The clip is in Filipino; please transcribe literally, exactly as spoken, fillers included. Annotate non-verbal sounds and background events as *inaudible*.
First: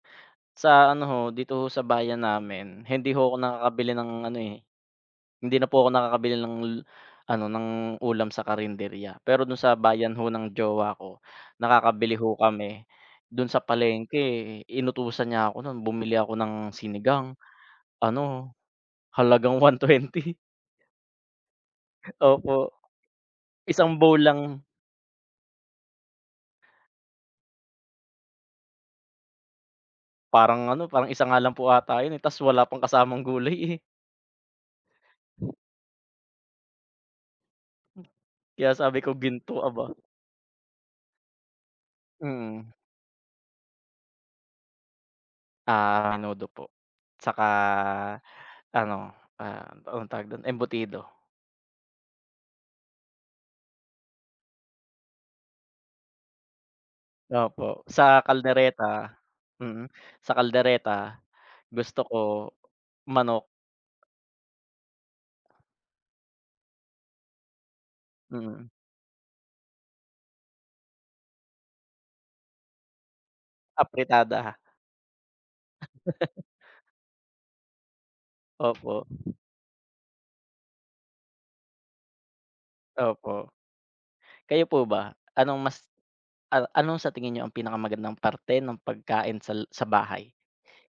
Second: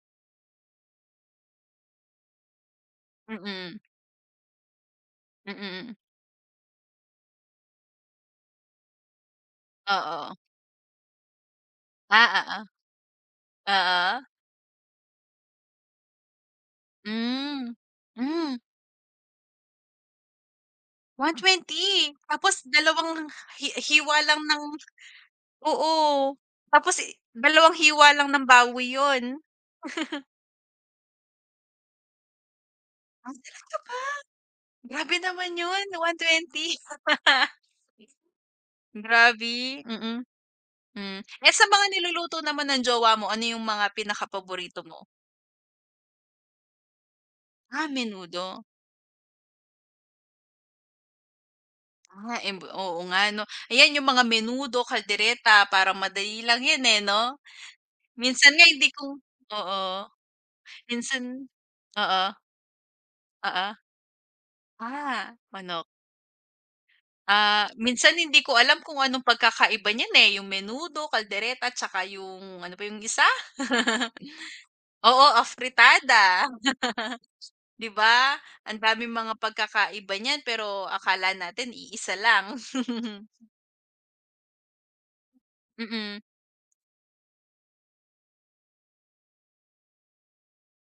Sa ano ho, dito ho sa bayan namin hindi ho ako Mm. nakakabili ng ano eh Mm, hindi na po ako mm. nakakabili l ng ano ng ulam sa karinderya. Pero dun sa bayan ho Oo. ng jowa ko, nakakabili Ah, ho kami. Dun sa oo, oo. palengke inutusan niya ako nun bumili ako ng sinigang Hmm, ano hmm. halagang one twenty. one twenty? tapos Opo, dalawang hi isang hiwa bowl lang lang. ng oo tapos dalawang hiwa lang ng baboy yun. *laughs* Parang ano parang isa nga lang po ata yun eh, tas wala pang kasamang Oh, gulay talaga eh. ba? Grabe naman yun, one twenty. *laughs* Kaya sabi ko ginto, Grabi, aba. mm, hmm eh, sa mga niluluto naman Mm. ng jowa mo, ano yung mga pinaka paborito mo? Ah, menudo po tsaka Ah, menudo. ano, ah, anong tawag dun? Embutido. Ah, embo oo nga ano, ayan yung mga menudo, caldereta parang madali lang yan eh 'no? Opo sa Minsan nga hindi caldereta, ku oo mm, sa caldereta minsan gusto ko oo. manok. Oo. Ah, manok. Ah, minsan hindi ko Mm. alam kung anong pagkakaiba niyan eh, yung menudo, caldereta tsaka yung ano pa yung isa? Afritada. *laughs* Oo, *laughs* afritada, *laughs* 'Di ba? ang Opo. daming mga pagkakaiba niyan pero akala natin iisa lang. *laughs* Opo, kayo po ba anong mas, Mm. an ano sa tingin nyo ang pinakamagandang parte ng pagkain sal sa bahay?